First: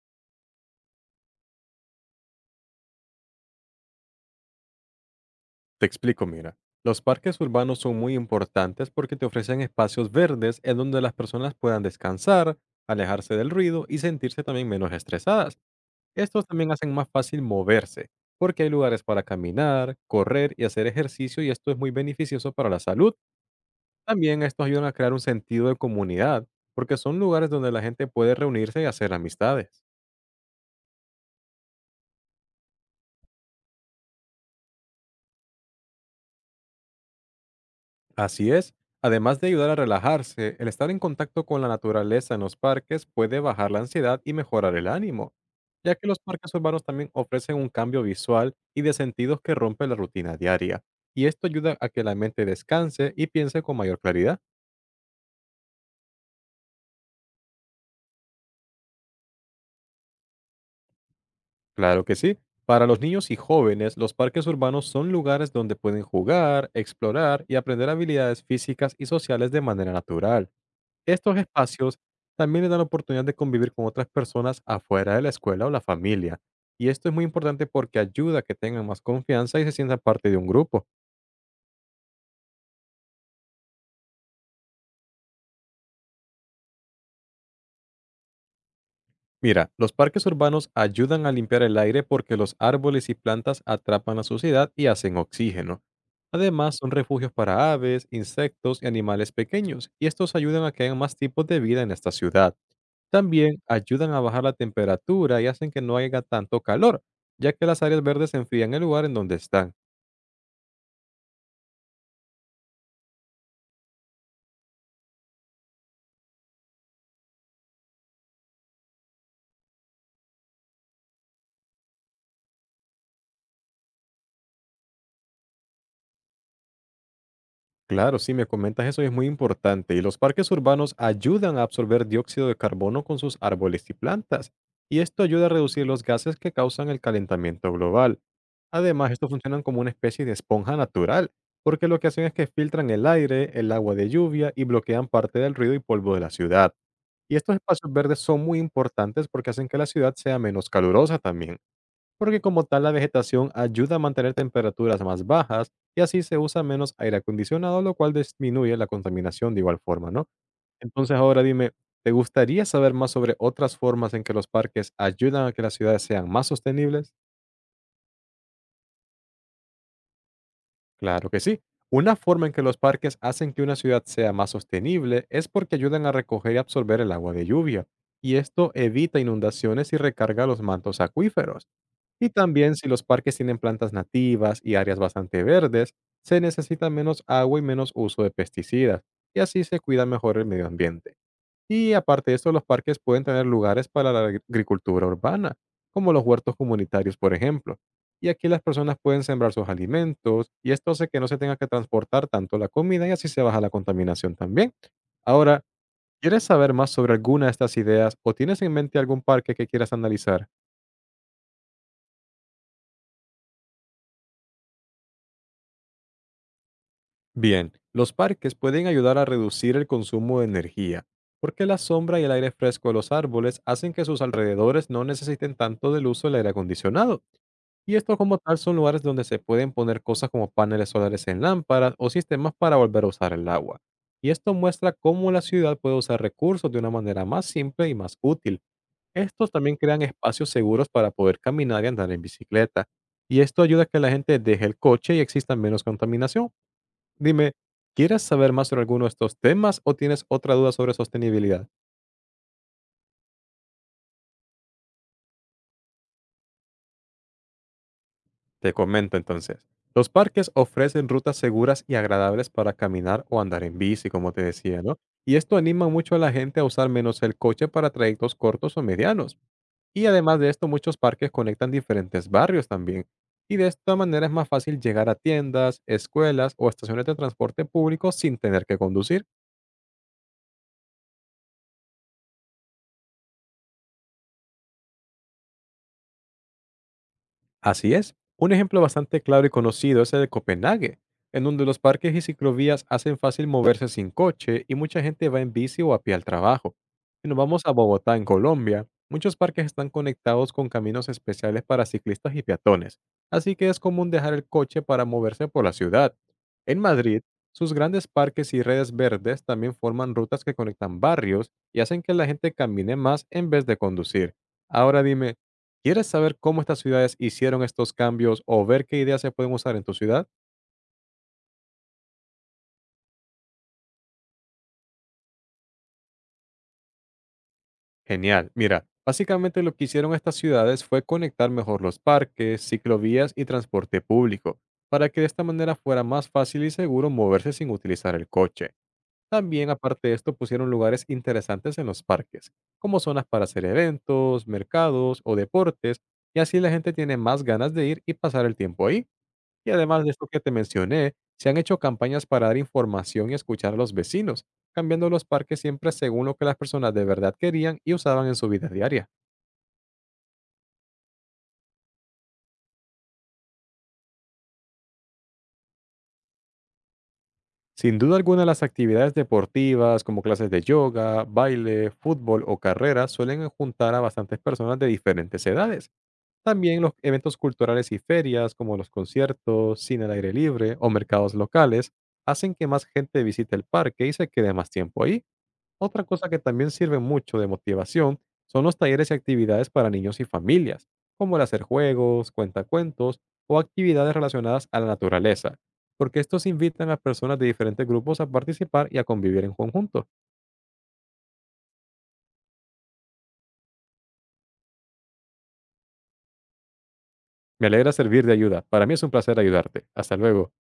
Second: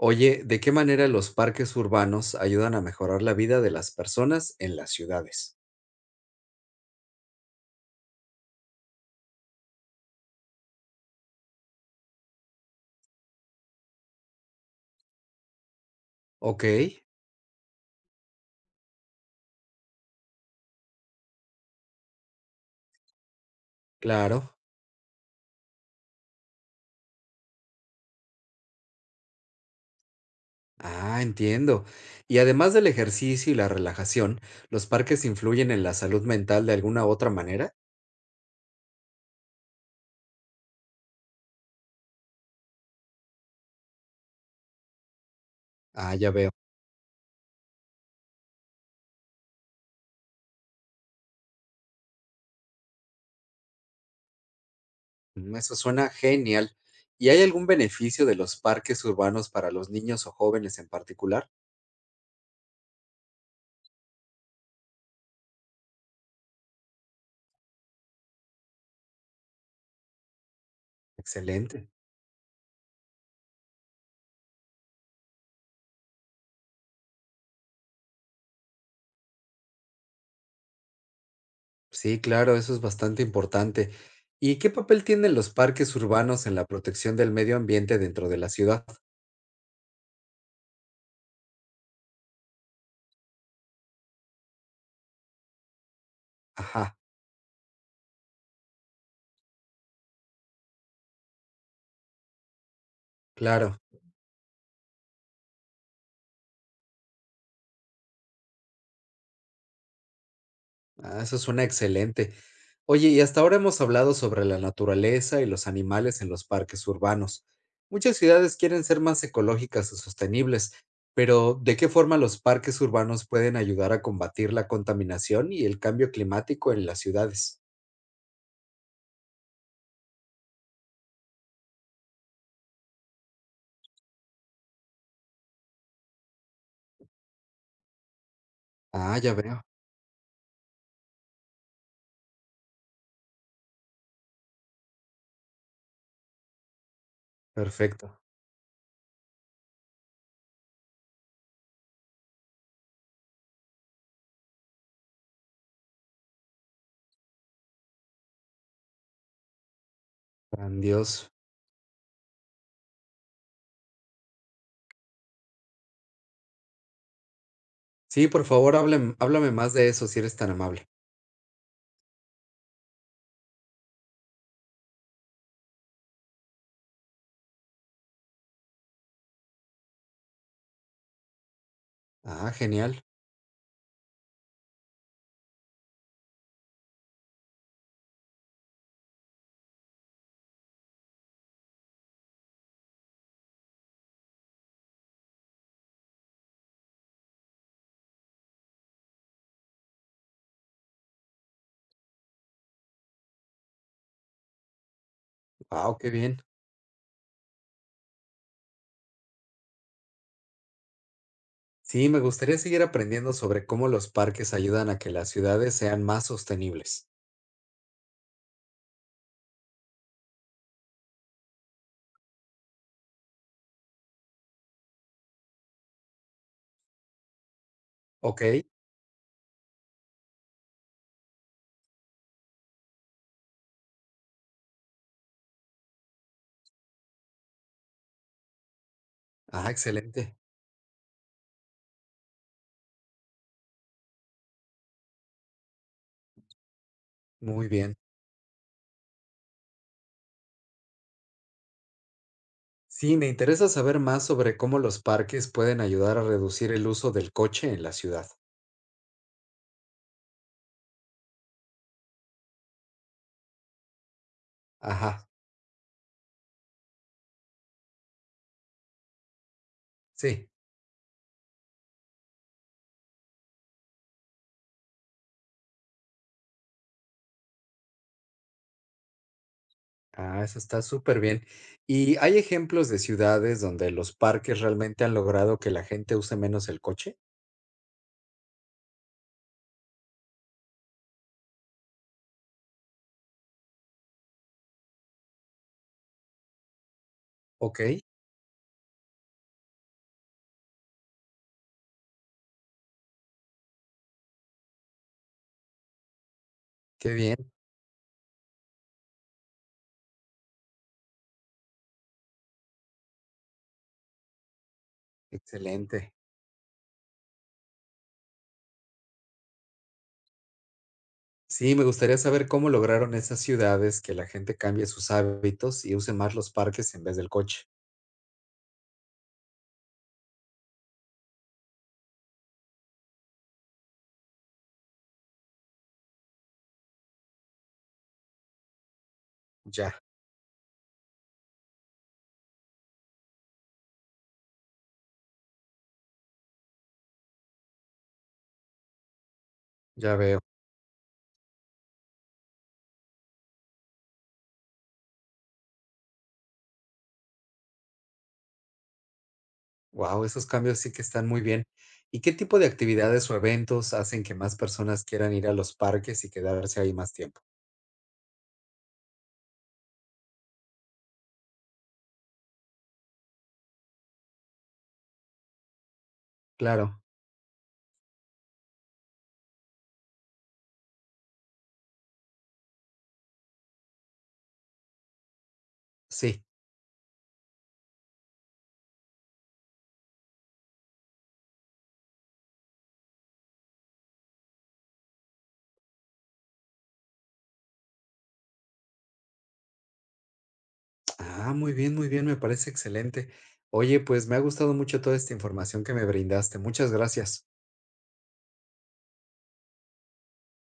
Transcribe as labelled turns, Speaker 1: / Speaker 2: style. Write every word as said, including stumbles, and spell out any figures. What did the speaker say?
Speaker 1: Oye, ¿de qué manera los parques urbanos ayudan a mejorar la vida de las personas en las ciudades?
Speaker 2: Te explico, mira. Los parques urbanos son muy importantes porque te ofrecen espacios verdes en donde las personas puedan descansar, alejarse del ruido y sentirse también menos estresadas. Estos
Speaker 1: Ok,
Speaker 2: también hacen más fácil moverse, porque hay lugares para caminar, correr y hacer ejercicio y esto es muy beneficioso para la salud. También
Speaker 1: claro.
Speaker 2: estos ayudan a crear un sentido de comunidad, porque son lugares donde la gente puede reunirse y hacer amistades.
Speaker 1: Ah, entiendo. Y además del ejercicio y la relajación, ¿los parques influyen en la salud mental de alguna otra manera?
Speaker 2: Así es. Además de ayudar a relajarse, el estar en contacto con la naturaleza en los parques puede bajar la ansiedad y mejorar el ánimo, ya que
Speaker 1: Ah,
Speaker 2: los
Speaker 1: ya veo.
Speaker 2: parques urbanos también ofrecen un cambio visual y de sentidos que rompe la rutina diaria. Y esto ayuda a que la mente descanse y piense con mayor claridad.
Speaker 1: Mm, eso suena genial. ¿Y hay algún beneficio de los parques urbanos para los niños o jóvenes en particular?
Speaker 2: Claro que sí. Para los niños y jóvenes, los parques urbanos son lugares donde pueden jugar, explorar y aprender habilidades físicas y sociales de manera natural. Estos
Speaker 1: Excelente.
Speaker 2: espacios también les dan la oportunidad de convivir con otras personas afuera de la escuela o la familia. Y esto es muy importante porque ayuda a que tengan más confianza y se sientan parte de un grupo.
Speaker 1: Sí, claro, eso es bastante importante. ¿Y qué papel tienen los parques urbanos en la protección del medio ambiente dentro de la ciudad?
Speaker 2: Mira, los parques urbanos ayudan a limpiar el aire porque los árboles y plantas atrapan la suciedad y hacen oxígeno. Además, son
Speaker 1: Ajá,
Speaker 2: refugios para aves, insectos y animales pequeños, y estos ayudan a que haya más tipos de vida en esta ciudad. También
Speaker 1: claro.
Speaker 2: ayudan a bajar la temperatura y hacen que no haya tanto calor, ya que las áreas verdes enfrían el lugar en donde están.
Speaker 1: Ah, eso suena excelente. Oye, y hasta ahora hemos hablado sobre la naturaleza y los animales en los parques urbanos. Muchas ciudades quieren ser más ecológicas y sostenibles, pero ¿de qué forma los parques urbanos pueden ayudar a combatir la contaminación y el cambio climático en las ciudades?
Speaker 2: Claro, sí, me comentas eso y es muy importante. Y los parques urbanos ayudan a absorber dióxido de carbono con sus árboles y plantas, y esto ayuda a reducir los gases que causan el calentamiento global. Además,
Speaker 1: Ah,
Speaker 2: estos
Speaker 1: ya veo.
Speaker 2: funcionan como una especie de esponja natural, porque lo que hacen es que filtran el aire, el agua de lluvia y bloquean parte del ruido y polvo de la ciudad. Y estos espacios verdes
Speaker 1: Perfecto.
Speaker 2: son muy importantes porque hacen que la ciudad sea menos calurosa también, porque como tal la vegetación ayuda a mantener temperaturas más bajas y así se usa menos aire acondicionado, lo cual disminuye la contaminación de igual forma, ¿no? Entonces
Speaker 1: Grandioso.
Speaker 2: ahora dime, ¿te gustaría saber más sobre otras formas en que los parques ayudan a que las ciudades sean más sostenibles?
Speaker 1: Sí, por favor, háblame, háblame más de eso si eres tan amable.
Speaker 2: Claro que sí. Una forma en que los parques hacen que una ciudad sea más sostenible es porque ayudan a recoger y absorber el agua de lluvia, y esto evita inundaciones y recarga los mantos acuíferos. Y
Speaker 1: Ah,
Speaker 2: también si los
Speaker 1: genial.
Speaker 2: parques tienen plantas nativas y áreas bastante verdes, se necesita menos agua y menos uso de pesticidas, y así se cuida mejor el medio ambiente. Y aparte de esto, los parques pueden tener lugares para la agri- agricultura urbana, como los huertos comunitarios, por ejemplo. Y aquí las personas pueden sembrar sus alimentos y esto hace que no se tenga que transportar tanto la comida y así se baja la contaminación también. Ahora,
Speaker 1: Wow, qué bien.
Speaker 2: ¿quieres saber más sobre alguna de estas ideas o tienes en mente algún parque que quieras analizar?
Speaker 1: Sí, me gustaría seguir aprendiendo sobre cómo los parques ayudan a que las ciudades sean más sostenibles.
Speaker 2: Bien, los parques pueden ayudar a reducir el consumo de energía, porque la sombra y el aire fresco de los árboles hacen que sus alrededores no necesiten tanto del uso del aire acondicionado. Y esto como
Speaker 1: Ok,
Speaker 2: tal son lugares donde se pueden poner cosas como paneles solares en lámparas o sistemas para volver a usar el agua. Y esto muestra cómo la ciudad puede usar recursos de una manera más simple y más útil. Estos
Speaker 1: ah,
Speaker 2: también crean
Speaker 1: excelente,
Speaker 2: espacios seguros para poder caminar y andar en bicicleta. Y esto ayuda a que la gente deje el coche y exista menos contaminación. Dime,
Speaker 1: muy bien.
Speaker 2: ¿quieres saber más sobre alguno de estos temas o tienes otra duda sobre sostenibilidad?
Speaker 1: Sí, me interesa saber más sobre cómo los parques pueden ayudar a reducir el uso del coche en la ciudad.
Speaker 2: Te comento entonces. Los parques ofrecen rutas seguras y agradables para caminar o andar en bici, como te decía, ¿no?
Speaker 1: Ajá,
Speaker 2: Y esto anima mucho a la gente a usar menos el coche para trayectos cortos o medianos. Y además
Speaker 1: sí,
Speaker 2: de esto, muchos parques conectan diferentes barrios también. Y de esta manera es más fácil llegar a tiendas, escuelas o estaciones de transporte público sin tener que conducir.
Speaker 1: ah, eso está súper bien. ¿Y hay ejemplos de ciudades donde los parques realmente han logrado que la gente use menos el coche?
Speaker 2: Así es. Un ejemplo bastante claro y conocido es el de Copenhague, en donde los parques y ciclovías hacen fácil moverse sin coche y mucha gente va en bici o a pie al trabajo. Si nos vamos a
Speaker 1: Ok,
Speaker 2: Bogotá, en Colombia, muchos parques están conectados con caminos especiales para ciclistas y peatones, así que es común dejar el coche para moverse por la ciudad. En
Speaker 1: qué
Speaker 2: Madrid,
Speaker 1: bien,
Speaker 2: sus grandes parques y redes verdes también forman rutas que conectan barrios y hacen que la gente camine más en vez de conducir. Ahora dime, ¿quieres
Speaker 1: excelente.
Speaker 2: saber cómo estas ciudades hicieron estos cambios o ver qué ideas se pueden usar en tu ciudad?
Speaker 1: Sí, me gustaría saber cómo lograron esas ciudades que la gente cambie sus hábitos y use más los parques en vez del coche.
Speaker 2: Genial. Mira, básicamente lo que hicieron estas ciudades fue conectar mejor los parques, ciclovías y transporte público, para que de esta manera fuera más fácil y seguro moverse sin utilizar el coche. También,
Speaker 1: Ya,
Speaker 2: aparte de esto, pusieron lugares interesantes en los parques, como zonas para hacer eventos, mercados o deportes, y así la gente tiene más ganas de ir y pasar el tiempo ahí. Y además de
Speaker 1: ya
Speaker 2: esto que
Speaker 1: veo.
Speaker 2: te mencioné, se han hecho campañas para dar información y escuchar a los vecinos, cambiando los parques siempre según lo que las personas de verdad querían y usaban en su vida diaria.
Speaker 1: Wow, esos cambios sí que están muy bien. ¿Y qué tipo de actividades o eventos hacen que más personas quieran ir a los parques y quedarse ahí más tiempo?
Speaker 2: Sin duda alguna, las actividades deportivas como clases de yoga, baile, fútbol o carreras suelen juntar a bastantes personas de diferentes edades. También los
Speaker 1: Claro,
Speaker 2: eventos culturales y ferias como los conciertos, cine al aire libre o mercados locales hacen que más gente visite el parque y se quede más tiempo ahí. Otra cosa que
Speaker 1: sí.
Speaker 2: también sirve mucho de motivación son los talleres y actividades para niños y familias, como el hacer juegos, cuentacuentos o actividades relacionadas a la naturaleza, porque estos invitan a personas de diferentes grupos a participar y a convivir en conjunto.
Speaker 1: Ah, muy bien, muy bien, me parece excelente. Oye, pues me ha gustado mucho toda esta información que me brindaste. Muchas gracias.
Speaker 2: Me alegra servir de ayuda. Para mí es un placer ayudarte. Hasta luego.